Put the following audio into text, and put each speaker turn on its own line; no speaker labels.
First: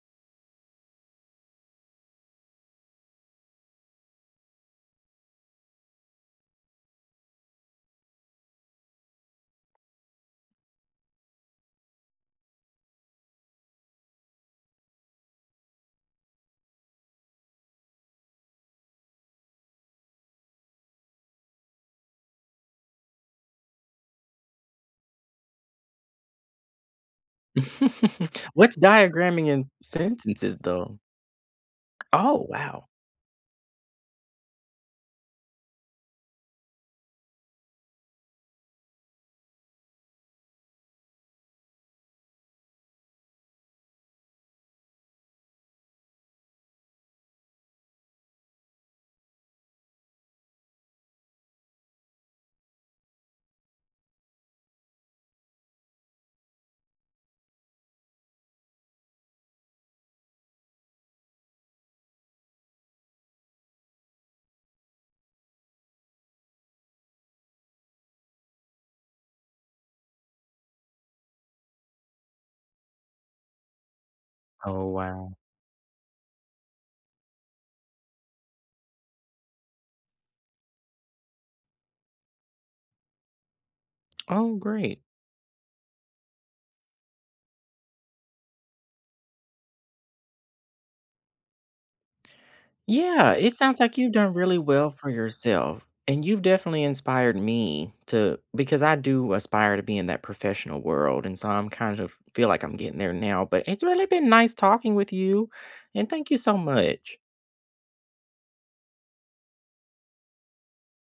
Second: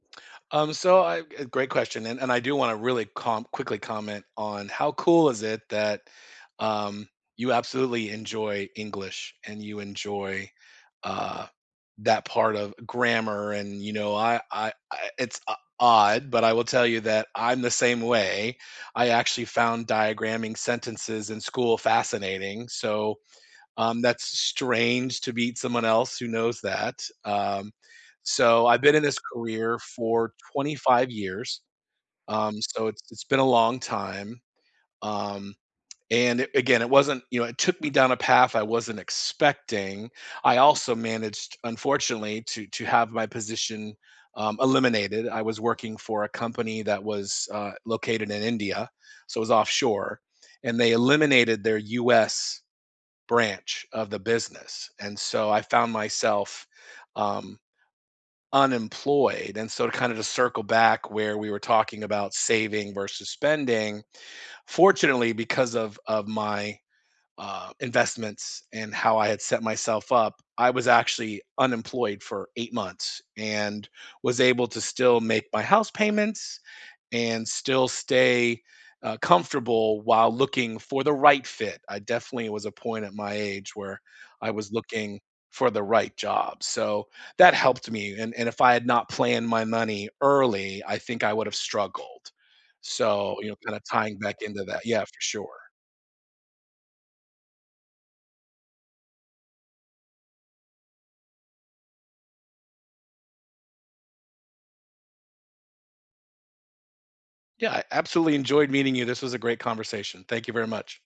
Um, so, I g great question, and and I do wanna really com quickly comment on how cool is it that, um, you absolutely enjoy English and you enjoy, uh, that part of grammar, and, you know, I I I it's o odd, but I will tell you that I'm the same way. I actually found diagramming sentences in school fascinating, so, um, that's strange to meet someone else who knows that, um, so,
What's
I've been in this
diagramming in
career for
sentences,
twenty
though?
five years,
Oh,
um,
wow.
so, it's it's been a long time, um, and, a again, it wasn't you know, it took me down a path I wasn't expecting. I also managed, unfortunately, to to have my position, um, eliminated, I was working for a company that was, uh, located in India, so it was offshore, and they eliminated their US branch of the business, and so I found myself, um, unemployed and so to kinda just circle back where we were talking about saving versus spending, fortunately because of of my, uh, investments and how I had set myself up, I was actually unemployed for 8 months and was able to
Oh,
still
wow.
make my house payments and still stay, uh, comfortable while looking for the right fit. I definitely was a point at my age where I
Oh,
was
great.
looking for the right job, so, that helped me, and and if I had not planned my money early, I think I would've struggled,
Yeah,
so, you
it
know, kind
sounds
of
like you've
tying
done
back
really
into that
well
yeah,
for
for sure.
yourself, and you've definitely inspired me to because I do aspire to be in that professional world, and so I'm kind of feel like I'm getting there now, but it's really been nice talking with you, and thank you so much.
Yeah, I absolutely enjoyed meeting you, this was a great conversation. Thank you very much.